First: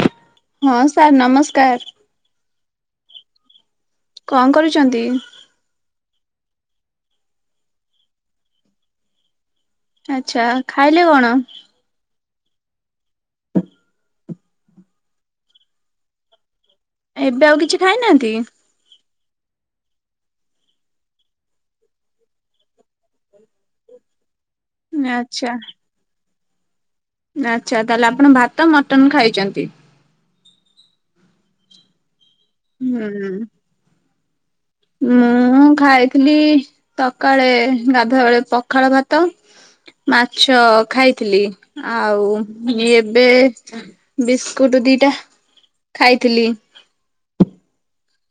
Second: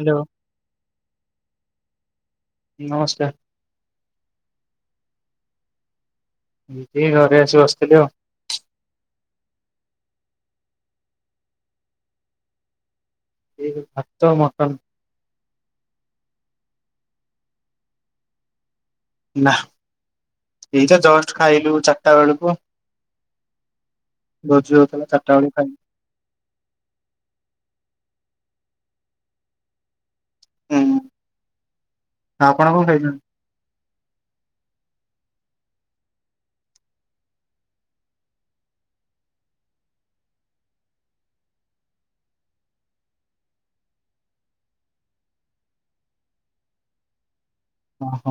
Hello ହଁ sir ନମସ୍କାର। ନମସ୍କାର। କଣ କରୁଛନ୍ତି? ଏଇ ଘରେ ଆସି ବସିଥିଲି ଆଉ। ଆଛା ଖାଇଲେ କଣ? ଏ ଭାତ ମଟନ। ଏବେ ଆଉ କିଛି ଖାଇନାହାନ୍ତି? ନା ଏଇ ଜଷ୍ଟ ଖାଇଲୁ ଚାରିଟା ବେଳକୁ ଭୋଜି ହଉଥିଲା ଚାରିଟା ବେଳେକୁ ଖାଇଲୁ ଆଛା ତାହେଲେ ଆପଣ ଭାତ ମଟନ ଖାଇଛନ୍ତି। ହୁଁ ହ ଆପଣ କଣ ଖାଇଛନ୍ତି? ଉୁଁ ମୁଁ ଖାଇଥିଲି ସକାଳେ ଗାଧୁଆବେଳେ ବେଳେ ପଖାଳ ଭାତ ମାଛ ଖାଇଥିଲି ଆଉ ଏବେ ବିସ୍କୁଟ ଦିଟା ଖାଇଥିଲି। ହଁ ହୋ।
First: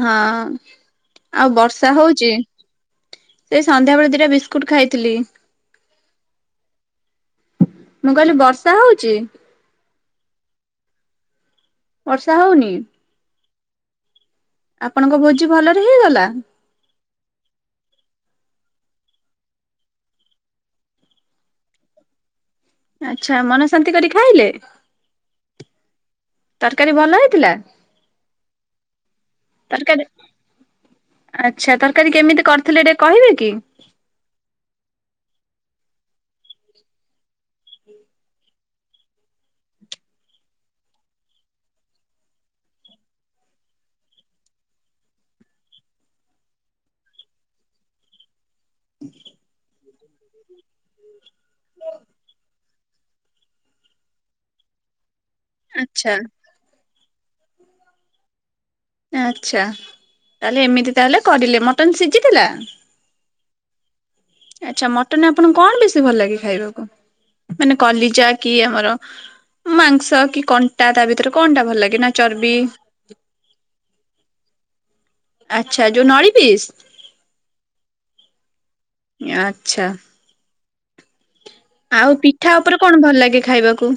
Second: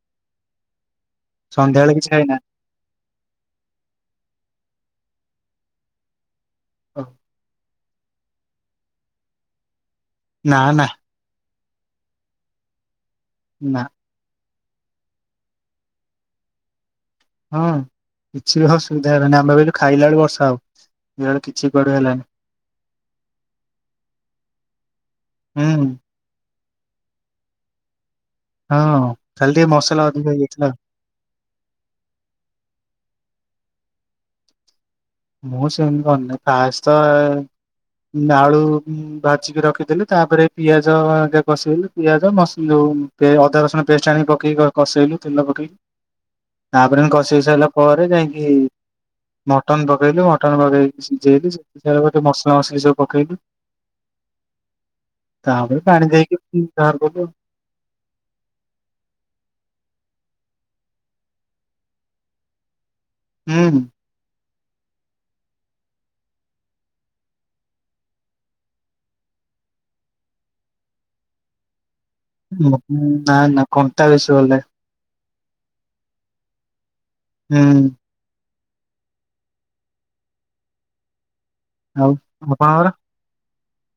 ହଁ ଆଉ ସନ୍ଧ୍ୟାବେଳେ ବର୍ଷା କିଛି ହଉଚି। ଖାଇନା ସେ ସନ୍ଧ୍ୟାବେେଳେ ଦିଟା ବିସ୍କୁଟ ଖାଇଥିଲି। ହ ମୁଁ କହିଲି ବର୍ଷା ହଉଛି। ନା ନା। ବର୍ଷା ହଉନି? ନା। ଆପଣଙ୍କ ଭୋଜି ଭଲରେ ହେଇଗଲା। ହଁ କିଛି ବି ଅସୁବିଧା ହେଲାନି ଆମେ ଭାବିଲୁ ଖାଇଲା ବେଳକୁ ବର୍ଷା ହବ। ଇଆଡ଼େ କିଛି କୁଆଡୁ ହେଲାନି। ଆଛା ମନ ଶାନ୍ତି କରି ଖାଇଲେ ହୁଁ ତରକାରୀ ଭଲ ହେଇଥିଲା। ହଁ ହ ଖାଲି ଟିକେ ତରକାରୀ ମସଲା ଅଧିକ ହେଇଯାଇଥିଲା। ଆଚ୍ଛା ତରକାରୀ କେମିତି କରିଥିଲେ ଟିକେ କହିବେ କି। ମୁଁ ସେମିତି କରିନେ କାସ୍ତ ନାଡ଼ୁ ଭାଜିକି ରଖିଥିଲି ତାପରେ ପିଆଜ ଯାବସେଇଲୁ ପିଆଜ ମସ ଯୋ ଅଦା ରସୁଣ ପେଷ୍ଟ ଆଣି ପକେଇି କସେଇଲୁ ତେଲ ପକେଇ ହ [unintelligible] ତାପରେ ଆମେ କଷି କାଷି ସାରିଲା ପରେ ଯାଇକି ମଟନ ତ ପକେଇଲୁ ମଟନ ପକେଇ ସିଜେଇଲୁ ସିଜିସାରିଲାପରେ ମସଲା ମସଲି ସବୁ ପକେଇଲୁ ତାପରେ ପାଣି ଆଚ୍ଛା ଦେଇକି ବାହାର କଲୁ ଆଉ ଆଚ୍ଛା ତାହେଲେ ଏମିତି ତାହେଲେ କରିଲେ ମଟନ ସିଝିଥିଲା। ହୁଁ ହୁଁ। ଆଚ୍ଛା ମଟନରେ ଆପଣଙ୍କୁ କଣ ବେଶୀ ଭଲ ଲାଗେ ଖାଇବାକୁ ମାନେ କଲିଜା କି ଆମର ମାଂସ କି କଣ୍ଟା ତା ଭିତରେ କଣଟା ଭଲ ଲାଗେ ନା ଚର୍ବି ହୁଁ ନା ନା କଣ୍ଟା ବେଶି ଭଲଲାଗେ। ଆଚ୍ଛା ଯୋଉ ନଳି ପିସ୍ ଉଁ। ଆଚଛା। ଆଉ ପିଠା ଉପରେ କଣ ଭଲ ଲାଗେ ଖାଇବାକୁ।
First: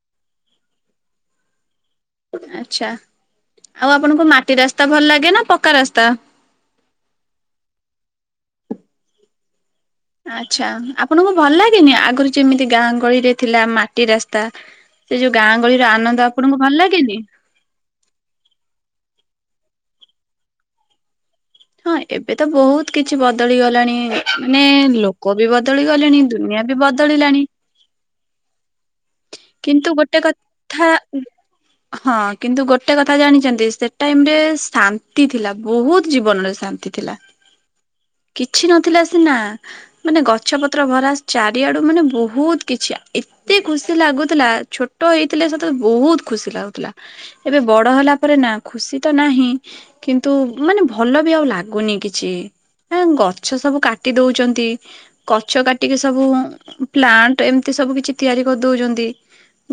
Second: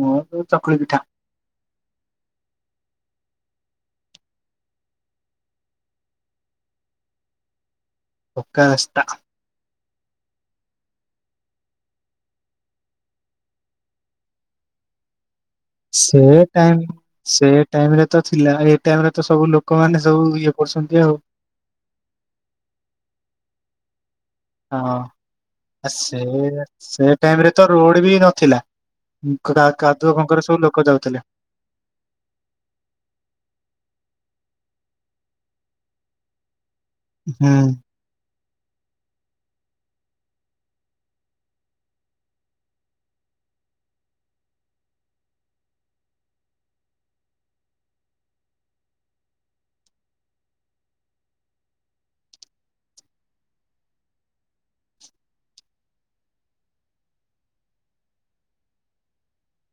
ମୋ ଚକୁଳି ପିଠା। ଆଛା ଆଉ ଆପଣଙ୍କୁ ମାଟି ରାସ୍ତା ଭଲ ଲାଗେ ନା ପକ୍କା ରାସ୍ତା। ପକା ରାସ୍ଥା। ଆଚ୍ଛା ଆପଣଙ୍କୁ ଭଲ ଲାଗେନି ଆଗରୁ ଯେମିତି ଗାଁ ଗହଳି ରେ ଥିଲା ମାଟି ରାସ୍ତା। ସେ ଯୋଉ ଗାଁ ଗହଳିର ସେ ଆନନ୍ଦ ଆପଣଙ୍କୁ ଟାଇମ ଭଲ ଲାଗେନି? ସେ ଟାଇମ ରେ ତ ଥିଲାଉ ଏ ଟାଇମ ରେ ତ ସବୁ ଲୋକମାନେ ସବୁ ଇଏ କରୁଛନ୍ତି ଆଉ। ହଁ ଏବେ ତ ବହୁତ କିଛି ବଦଳି ଗଲାଣି ମାନେ ହଁ। ଲୋକ ବି ବଦଳି ଆ ସେ ଗଲେଣି ଦୁନିଆ ବି ସେ ଟାଇମ ବଦଳିଲାଣି। ରେ ତ ରୋଡ ବି ନଥିଲା କାଦୁଅ ପଙ୍କରେ ସବୁ ଲୋକ ଯାଉଥିଲେ। ହ [unintelligible] ହଁ କିନ୍ତୁ ଗୋଟେ କଥା ଜାଣିଛନ୍ତି ସେ ଟାଇମ ରେ ଶାନ୍ତି ଥିଲା ବହୁତ ଜୀବନରେ ଶାନ୍ତି ଥିଲା। ହୁଁ କିଛି ନଥିଲା ସିନା ମାନେ ଗଛ ପତ୍ର ଭରା ଚାରିଆଡୁ ମାନେ ବହୁତ କିଛି ଏତେ ଖୁସି ଲାଗୁ ଥିଲା ଛୋଟ ହେଇଥିଲେ ସତ ବହୁତ ଖୁସି ଲାଗୁଥିଲା। ଏବେ ବଡ ହେଲା ପରେ ନା ଖୁସି ତ ନାହିଁ। କିନ୍ତୁ ମାନେ ଭଲ ବି ଆଉ ଲାଗୁନି କିଛି। ଗଛ ସବୁ କାଟି ଦଉଛନ୍ତି। ଗଛ କାଟିକି ସବୁ ପ୍ଲାଣ୍ଟ ଏମିତି ସବୁ କିଛି ତିଆରି କରିଦଉଛନ୍ତି।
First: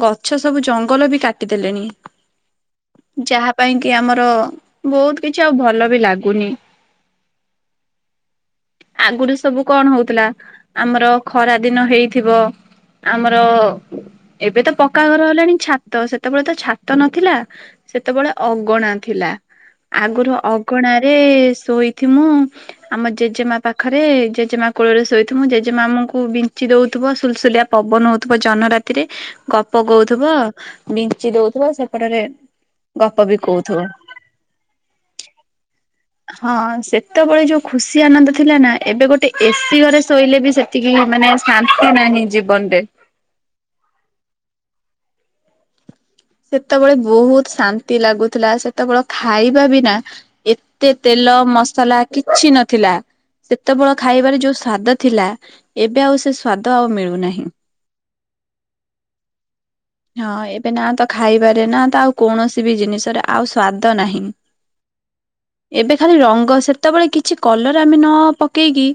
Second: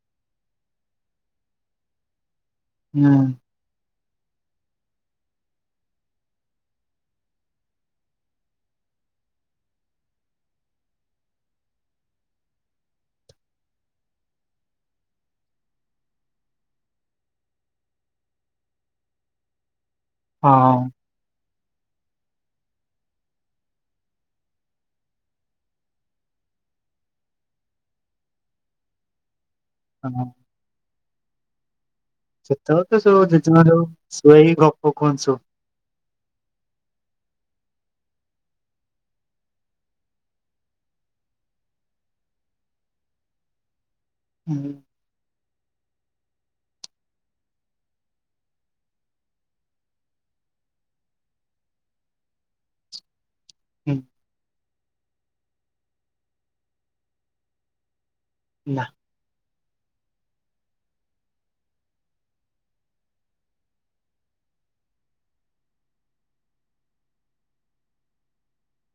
ଗଛ ସବୁ ଜଙ୍ଗଲ ବି କାଟିଦେଲେଣି ଯାହା ପାଇଁ କି ଆମର ବହୁତ କିଛି ଆଉ ଭଲ ବି ଲାଗୁନି। [inaudible] ଆଗୁରୁ ସବୁ କଣ ହଉଥିଲା ଆମର ଖରା ଦିନ ହେଇଥିବ। ଆମର ଏବେ ତ ପକ୍କା ଘର ହେଲାଣି ଛାତ ସେତେବେଳେ ତ ଛାତ ନଥିଲା। ସେତେବେଳେ ଅଗଣା ଥିଲା ଆଗରୁ ହଁ ଅଗଣା ରେ ଶୋଇଥି ମୁଁ ଆମ ଜେଜେମା ପାଖରେ ଜେଜେମା କୋଳରେ ଶୋଇଥିବୁ ଜେଜେମା ଆମକୁ ବିଞ୍ଚି ଦଉଥିବ ସୁଲସୁଲିଆ ପବନ ହଉଥିବ ଜନ ରାତିରେ। ଗପ ହଁ ଗଉଥୁବ ବିଞ୍ଚି ଦଉଥିବ ସେପଟରେ ସେତେବେଳେ ତ ଗପ ସବୁ ବି ଜେଜେମା କହୁଥିବ। ଯୋଉ ଶୋଏଇ ଗପ କୁହନ୍ତି ସବୁ। ହଁ [inaudible] ହଁ ସେତେବେଳେ ଯୋଉ ଖୁସି ଆନନ୍ଦ ଥିଲା ନା ଏବେ ଗୋଟେ ଏସିି ଘରେ ଶୋଇଲେ ବି ସେ ତିକି ମାନେ ଶାନ୍ତି ନାହିଁ ଜୀବନରେ। ହୁଁ। ସେତେବେଳେ ବହୁତ ଶାନ୍ତି ଲାଗୁଥିଲା ସେତେବେଳେ ଖାଇବା ବିନା ଏତେ ତେଲ ମସଲା କିଛି ନ ଥିଲା। ସେତେବେଳ ହୁଁ ଖାଇବାରେ ଯୋଉ ସ୍ଵାଦ ଥିଲା ଏବେ ଆଉ ସେ ସ୍ଵାଦ ଆଉ ମିଳୁନାହିଁ। ନା। ହଁ ଏବେ ନା ତ ଖାଇବାରେ ନା ତ ଆଉ କୌଣସି ବି ଜିନିଷରେ ଆଉ ସ୍ଵାଦ ନାହିଁ। ଏବେ ଖାଲି ରଙ୍ଗ ସେତେବେଳେ କିଛି କଲର ଆମେ ନ ପକେଇ କି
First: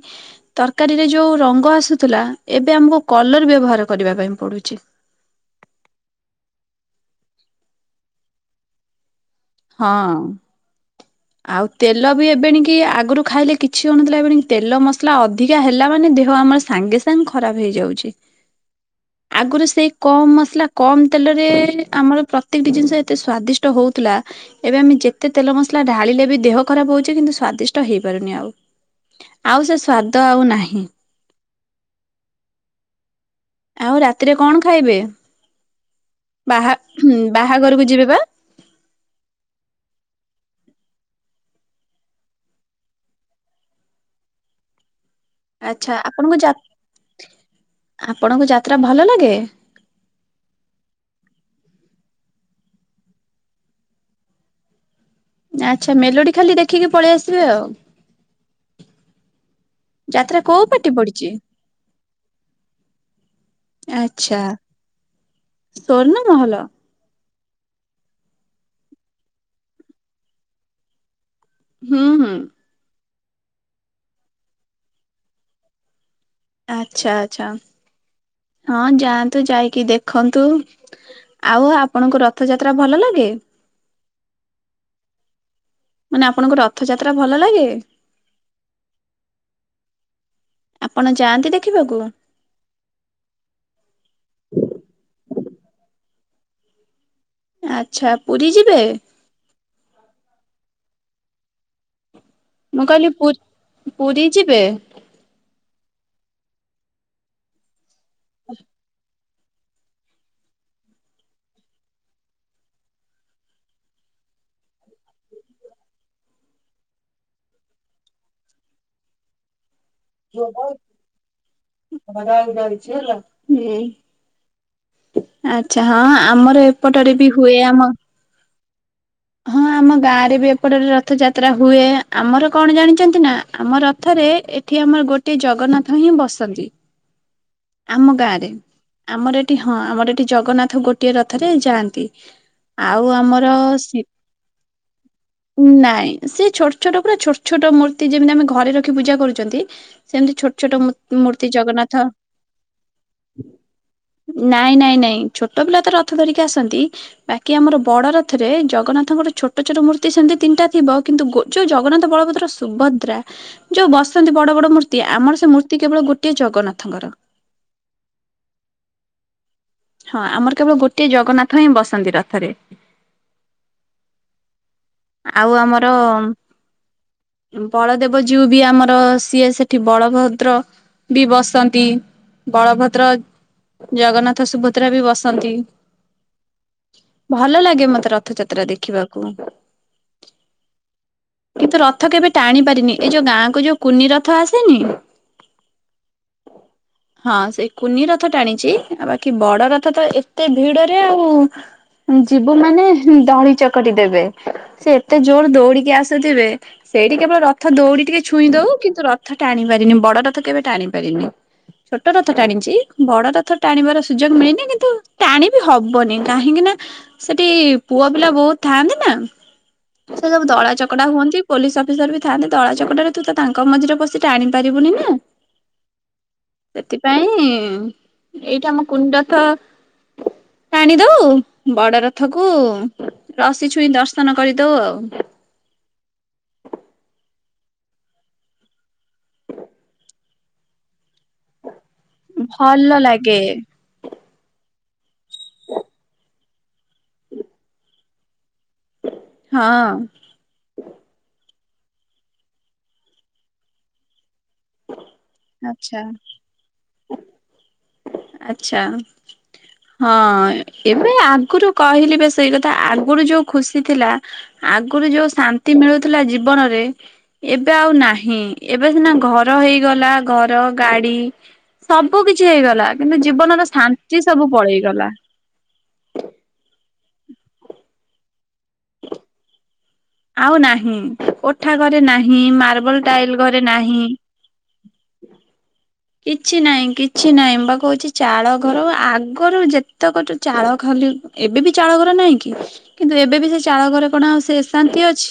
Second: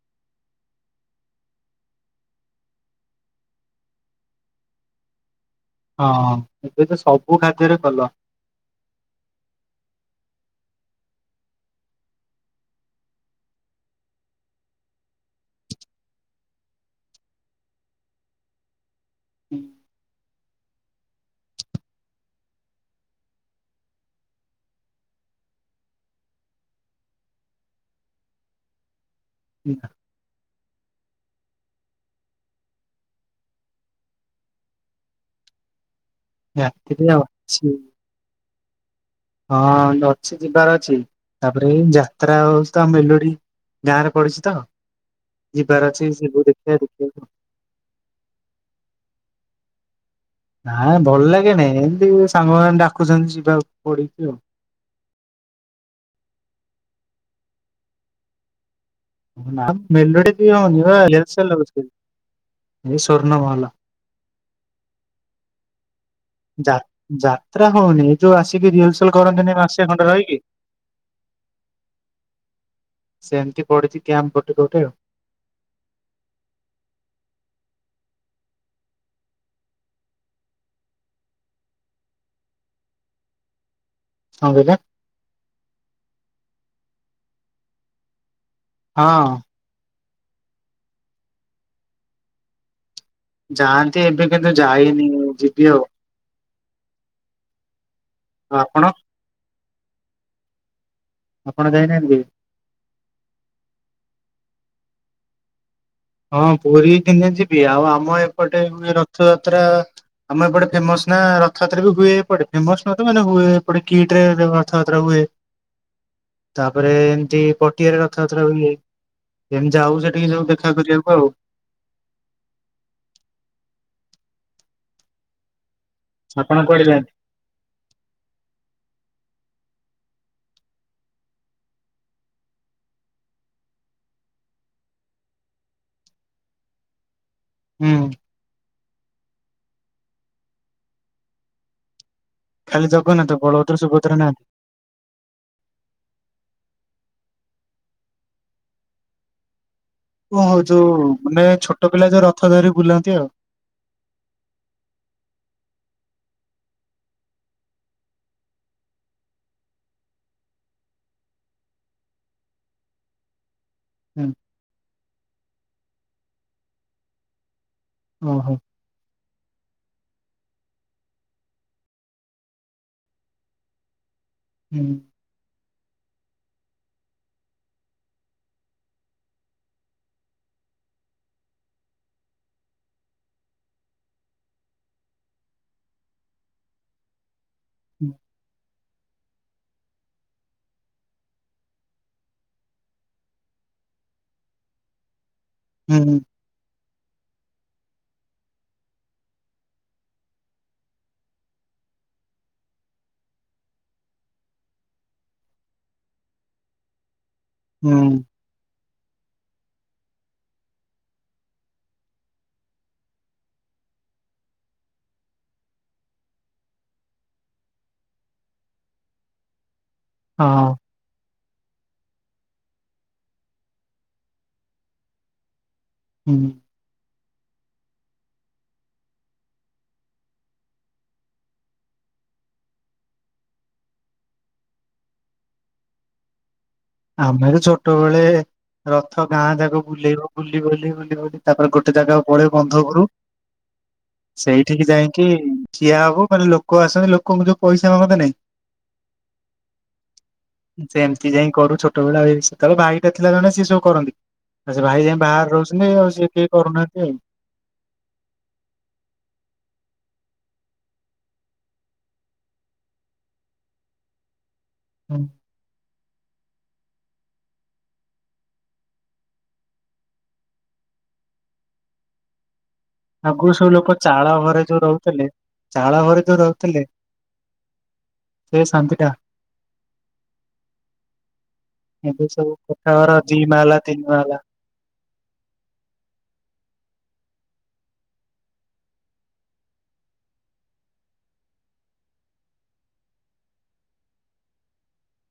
ତରକାରୀ ରେ ଯୋଉ ରଙ୍ଗ ଆସୁଥିଲା ଏବେ ଆମକୁ କଲର୍ ବ୍ୟବହାର କରିବା ପାଇଁ ପଡ଼ୁଛି। ହଁ ଏବେ ତ ସବୁ ଖାଦ୍ୟରେ କଲର୍ ହଁ। ଆଉ ତେଲ ବି ଏବେ ଏଣିକି ଆଗରୁ ଖାଇଲେ କିଛି ହଉନଥିଲା ଏବେ ଏଣିକି ତେଲ ମସଲା ଅଧିକା ହେଲା ମାନେ ଦେହ ଆମର ସାଙ୍ଗେ ସାଙ୍ଗେ ଖରାପ ହେଇଯାଉଚି। ଆଗରୁ ସେଇ କମ୍‌ ମସଲା କମ୍‌ ତେଲ ରେ ଆମର ପ୍ରତେକ ଟି ଜିନିଷ ଏତେ ସ୍ୱାଦିଷ୍ଟ ହଉଥିଲା। ଏବେ ଆମେ ଯେତେ ତେଲ ମସଲା ଢ଼ାଳିଲେ ବି ଦେହ ଖରାପ ହଉଚି କିନ୍ତୁ ସ୍ଵାଦିଷ୍ଟ ହେଇପାରୁନି ଆଉ ଆଉ ସେ ସ୍ଵାଦ ଦ ଆଉ ନାହିଁ। ଆଉ ରାତିରେ କଣ ଖାଇବେ ବାହା ରାତିରେ ଅଛି ବାହାଘରକୁ ଯିବେ ବା? ହ ହଁ ଅଛି ଯିବାର ଅଛି ତାପରେ ଯାତ୍ରା ହଉଛି ତ ମେଲଡ଼ି ଗାଁରେ ପଡ଼ିଛି ତ ଯିବାର ଆଚ୍ଛା ଅଛି ସେ ଆପଣଙ୍କୁ ବୋଉ ଯା ଦେଖିଆ ଦେଖିଆ ଆପଣଙ୍କୁ ଯାତ୍ରା ଭଲ ଲାଗେ? ନାଇ ଭଲ ଲାଗେ ନାଇଁ ଏମିତି ସାଙ୍ଗମାନେ ଡାକୁଛନ୍ତି ଯିବାକୁ ପଡ଼ିକି ଆଉ। ଆଛା ମେଲୋଡ଼ି ଖାଲି ଦେଖିକି ପଳେଇ ଆସିବେ ଆଉ। ନା ମେଲଡ଼ି ଯାତ୍ରା ବି କୋଉ ହେଉନି ପାଟି ବା [unintelligible] ହେଉଛି ପଡିଛି? ହେଇ ସ୍ୱର୍ଣ ମହଲ ଆଛା। ସ୍ଵର୍ଣ ମହଲ। ଯା ଯାତ୍ରା ହଉନି ଏ ଯୋଉ ଆସିକି ରିହର୍ସଲ କରନ୍ତି ନି ମାସେ ଖଣ୍ଡେ ରହିକି। ହୁଁ, ହୁଁ। ସେମିତି ପଡିଛି କ୍ୟାମ୍ପ ଗୋଟେ ଗୋଟେ ଆଉ। ଆଛା, ଆଛା ହଁ ଯାଆନ୍ତୁ ଯାଇକି ଦେଖନ୍ତୁ। ଆଉ ଆପଣଙ୍କୁ ରଥଯାତ୍ରା ଭଲ ଲାଗେ? କଣ କହିଲେ? ମାନେ ଆପଣଙ୍କୁ ରଥଯାତ୍ରା ଭଲ ଲାଗେ। ହଁ। ଆପଣ ଯାଆନ୍ତି ଦେଖିବାକୁ? ଯାଆନ୍ତି ଏବେ କିନ୍ତୁ ଯାଇନି ଯିବି ଆଉ। ଆଛା ପୁରୀ ଯିବେ? ଆପଣ? ଆପଣ ଯାଇ ନାହାନ୍ତି କି? ମୁଁ କହିଲି ପୁ ପୁରୀ ଯିବେ। ହଁ, ପୁରୀ ଦିନେ ଯିବି ଆଉ ଆମ ଏପଟେ ହୁଏ ରଥଯାତ୍ରା। ଆମ ଏପଟେ ଫେମସ୍ ନା ରଥଯାତ୍ରା ବି ହୁଏ ଏପଟେ ଫେମସ୍ ନୁହେଁ ତ ମାନେ ହୁଏ ଏପଟେ କିଟ୍‌ ରେ ରଥଯାତ୍ରା ହୁଏ। ଶୁଭୁନି ତାପରେ ଏମିତି ପଟିଆରେ ରଥଯାତ୍ରା ହୁଏ ଏମିତି ଯାଉ ସେଠି ଗାଇ ଯାଇଛିଲା [unintelligible] ଆଛା ହଁ ଆପଣ ଆମର କୁଆଡେ ଯାଆନ୍ତି? ଏପଟରେ ବି ହୁଏ ଆମ ହଁ ଆମ ଗାଁ ରେ ବି ଏପଟରେ ରଥଯାତ୍ରା ହୁଏ ଆମର କଣ ଜାଣିଛନ୍ତି ନା ଆମ ରଥରେ ଏଠି ଆମର ଗୋଟେ ଜଗନ୍ନାଥ ହିଁ ବସନ୍ତି। ହୁଁ ଆମ ଗାଁରେ ଆମର ଏଠି ହଁ ଆମର ଏଠି ଜଗନ୍ନାଥ ଗୋଟିଏ ରଥରେ ଯାଆନ୍ତି। ଖାଲି ଆଉ ଜଗନ୍ନାଥ ଆମର ବଳଭଦ୍ର ସୁଭଦ୍ରା ନାହାନ୍ତି ନାଇଁ ସେ ଛୋଟ ଛୋଟ ପୁରା ଛୋଟ ଛୋଟ ମୂର୍ତ୍ତି ଯେମିତି ଆମେ ଘରେ ରଖି ପୂଜା କରୁଛନ୍ତି ସେମିତି ଓ ଛୋଟ ହଉ ଛୋଟ ଯୋଉ ମାନେ ମୂର୍ତ୍ତି ଛୋଟ ଜଗନ୍ନାଥ ପିଲା ଯେ ରଥ ଧରି ବୁଲାନ୍ତି ଆଉ। ନାଇଁ ନାଇଁ ନାଇଁ ଛୋଟ ପିଲା ତ ରଥ ଧରିକି ଆସନ୍ତି। ବାକି ଆମର ବଡରଥରେ ଜଗନ୍ନାଥଙ୍କର ଛୋଟ ଛୋଟ ମୂର୍ତ୍ତି ସେମିତି ତିନିଟା ଥିବ କିନ୍ତୁ ଗୋ ଯୋଉ ଜଗନ୍ନାଥ, ବଳଭଦ୍ର, ସୁଭଦ୍ରା ଯୋଉ ହୁଁ ବସନ୍ତି ବଡ ବଡ ମୂର୍ତ୍ତି ଆମର ସେ ମୂର୍ତ୍ତି କେବଳ ଗୋଟଏ ଜଗନ୍ନାଥଙ୍କର। ଓହୋ ହଁ ଆମର କେବଳ ଗୋଟଏ ଜଗନ୍ନାଥ ହିଁ ବସନ୍ତି ରଥରେ। ହୁଁ ଆଉ ଆମର ବଳଦେବଜୁଉ ବି ଆମର ସିଏ ସେଠି ବଳଭଦ୍ର ବି ବସନ୍ତି ବଳଭଦ୍ର, ଜଗନ୍ନାଥ, ସୁଭ ଭଦ୍ରା ବି ବସନ୍ତି। ଭଲ ଲାଗେ ମତେ ରଥଯାତ୍ରା ଦେଖିବାକୁ। କିନ୍ତୁ ରଥ କେବେ ଟାଣି ପାରିନି ଏ ଯୋଉ ଗାଁକୁ ଯୋଉ କୁନି ରଥ ଆସେନି ହୁଁ ହୁଁ ହଁ ସେ କୁନି ରଥ ଟାଣିଚି ଆଉ ବାକି ବ ବଡ ରଥ ତ ଏତେ ଭିଡରେ ଆଉ ଯିବୁ ମାନେ ଦଳି ଚକଟି ଦେବେ ସେ ଏତେ ଜୋରେ ଦୌଡିକି ଆସୁଥିବେ। ସେଇଠି କେବଳ ରଥ ଦୌଡି ହୁଁ ଟିକେ ଛୁଇଁ ଦଉ କିନ୍ତୁ ରଥ ଟାଣି ପାରିନି ବଡ ରଥ କେବେ ଟାଣି ପାରିନି। ଛୋଟ ରଥ ଟାଣିଛି ବଡ ରଥ ଟାଣିବାର ସୁଯୋଗ ମିଳି କିନ୍ତୁ ଟାଣି ବିି ହବନି କାହିଁକି ନା ସେଠି ପୁଅ ପିଲା ବହୁତ ଥାଆନ୍ତି ନା ସେ ସବୁ ଦଳା ହଁ ଚ ଚକଡା ହୁଅନ୍ତି ପୋଲିସ ଅଫିସର ବି ଥାଆନ୍ତି ଦଳା ଚକଟରେ ତୁ ତ ତାଙ୍କ ମଝିରେ ବସି ଟାଣି ପାରିବୁନି ନା ହୁଁ ହୁଁ ସେଥିପାଇଁ ଏଇଟା ଆମ କୁନି ରଥ ଟାଣି ଦଉ ବଡ ରଥ କୁ ରଶୀଛୁଇଁ ଦର୍ଶନ କରିଦଉ ଆଉ। ଆମେ ତ ଛୋଟ ବେଳେ ରଥ ଗାଁ ଯାକ ବୁଲେଇବ ବୁଲି ବଲି ବୁଲିିବଲି ତାପରେ ଗୋଟେ ଜାଗା ପଳେଇ ବନ୍ଧ ଭଲ ଉପୁରୁକୁ। ଲାଗେ ସେଇଠିକି ଯାଇକି ଠିଆ ହବୁ ମାନେ ଲୋକ ଆସନ୍ତି ଲୋକଙ୍କୁ ଯୋଉ ପଇସା ମାଗନ୍ତିନି। ହଁ। ସେ ଏମିତି ଯାଇ କରୁ ଛୋଟବେଳେ ସେତେବେଳେ ଭାଇଟା ଥିଲା ଜଣେ ସେ ସବୁ କରନ୍ତି। ଆଚ୍ଛା ଭାଇ ଯାଇ ବାହାରେ ରହୁଛନ୍ତି ଆଚ୍ଛା ଆଉ ସିଏ କିଏ କରୁନାହାନ୍ତି ଆଉ। ଆଚ୍ଛା। ହଁ ଏବେ ଆଗରୁ କହିଲି ବା ସେଇ କଥା ଆଗରୁ ଯୋଉ ଖୁସି ଥିଲା। ଆଗରୁ ଯୋଉ ଶାନ୍ତି ମିଳୁଥିଲା ଜୀବନରେ ଏବେ ଆଉ ନାହିଁ ଏବେ ସିନା ଘର ହେଇଗଲା ଘର ଗାଡି ସବୁ କିଛି ହେଇଗଲା କିନ୍ତୁ ଆଗରୁ ଜୀବନର ସବୁ ଲୋକ ଶାନ୍ତି ଚାଳ ସବୁ ଘରେ ଯୋଉ ପଳେଇଗଲା। ରହୁଥିଲେ ଚାଳ ଘରେ ଯୋଉ ରହୁଥିଲେ ସେ ଶାନ୍ତି ଟା ଆଉ ନାହିଁ କୋଠା ଘରେ ଏବେ ନାହିଁ ସବୁ କୋଠା ମାର୍ବଲ ଘର ଦି ଟାଇଲ ଘରେ ମାହାଲା ନାହିଁ। ତିନି ମାହାଲା କିଛି ନାହିଁ କିଛି ନାହିଁ ବା କହୁଛି ଚାଳ ଘର ଆଗରୁ ଯେତେ କ ଚାଳ ଖାଲି ଏବେ ବି ଚାଳ ଘର ନାହିଁ କି କିନ୍ତୁ ଏବେ ବି ସେ ଚାଳଘରେ କଣ ଆଉ ସେ ଶାନ୍ତି ଅଛି।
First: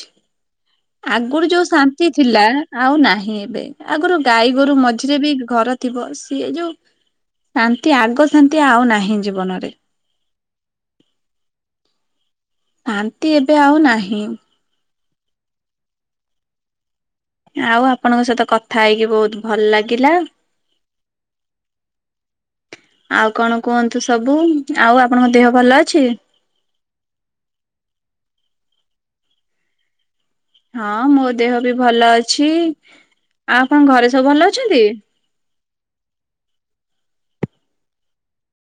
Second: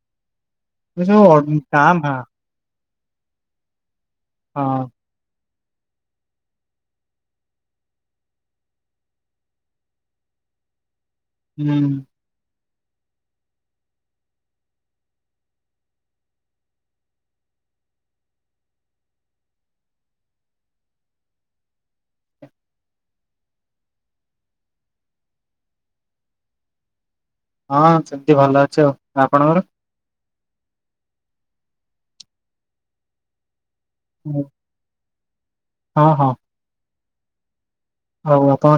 ଏ ସବୁ ଅ ଆଗୁରୁ ଯୋଉ କାଁ ଶାନ୍ତି ଭାଁ ଥିଲା ଆଉ ନାହିଁ ଏବେ ଆଗୁରୁ ଗାଈଗୋରୁ ହଁ ମଝିରେ ବି ଘର ଥିବ ସିଏ ଯୋଉ ଶାନ୍ତି ଆଗ ଶାନ୍ତି ଆଉ ନାହିଁ ଜୀବନରେ। ହୁଁ। ହାନ୍ତି ଏବେ ଆଉ ନାହିଁ। ଆଉ ଆପଣଙ୍କ ସହିତ କଥା ହେଇକି ବହୁତ ଭଲ ଲାଗିଲା। ଆଉ କଣ କୁହନ୍ତୁ ସବୁ ଆଉ ଆପଣଙ୍କ ଦେହ ଭଲ ଅଛି? ହଁ ସେମତି ଭଲ ଅଛି ଆଉ ଆପଣଙ୍କର? ହଁ ମୋ ଦେହ ବି ଭଲ ଅଛି ଆପଣଙ୍କ ଘରେ ସବୁ ଭଲ ଅଛନ୍ତି? ହଁ ହଁ। ଆଉ ଆପଣ